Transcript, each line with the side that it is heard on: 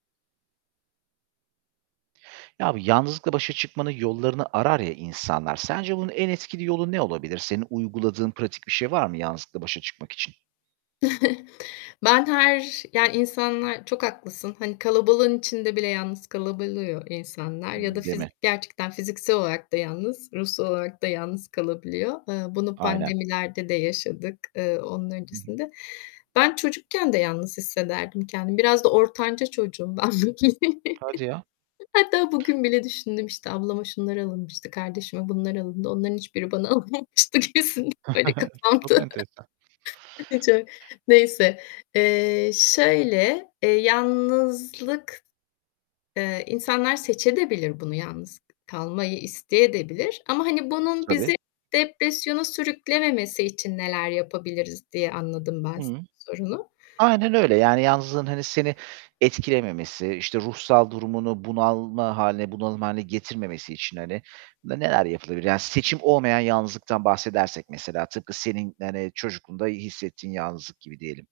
right: Ya, bu yalnızlıkla başa çıkmanın yollarını arar ya insanlar, sence bunun en etkili yolu ne olabilir? Senin uyguladığın pratik bir şey var mı yalnızlıkla başa çıkmak için?
left: Ben her Yani insanlar Çok haklısın, hani, kalabalığın içinde bile yalnız kalabiliyor insanlar ya da
right: Imm, değil mi?
left: fizik gerçekten fiziksel olarak da yalnız, ruhsal olarak da yalnız kalabiliyor. Iıı, bunu
right: Aynen.
left: pandemilerde de yaşadık. Eee, onun
right: Hı hı.
left: öncesinde. Ben çocukken de yalnız hissederdim kendimi. Biraz da ortanca çocuğum ben bugün,
right: Hadi ya!
left: hatta bugün bile düşündüm, işte, "Ablama şunlar alınmıştı, kardeşime bunlar alındı. Onların hiçbiri bana alınmamıştı." gibisinden, böyle,
right: Çok
left: kafamda.
right: enteresan.
left: Çok, neyse. Eee, şöyle, eee, yalnızlık, eee, insanlar seçedebilir de bunu yalnız k kalmayı isteyedebilir ama hani bunun
right: Tabii.
left: bizi depresyona sürüklememesi için neler yapabiliriz diye anladım ben
right: Hıı.
left: sorunu.
right: Aynen öyle yani yalnızlığın, hani, seni etkilememesi, işte, ruhsal durumunu bunalma hâline, bunalım hâline getirmemesi için hani ne neler yapılabilir? Yani seçim olmayan yalnızlıktan bahsedersek mesela, tıpkı senin hani çocukluğunda hissettiğin yalnızlık gibi diyelim.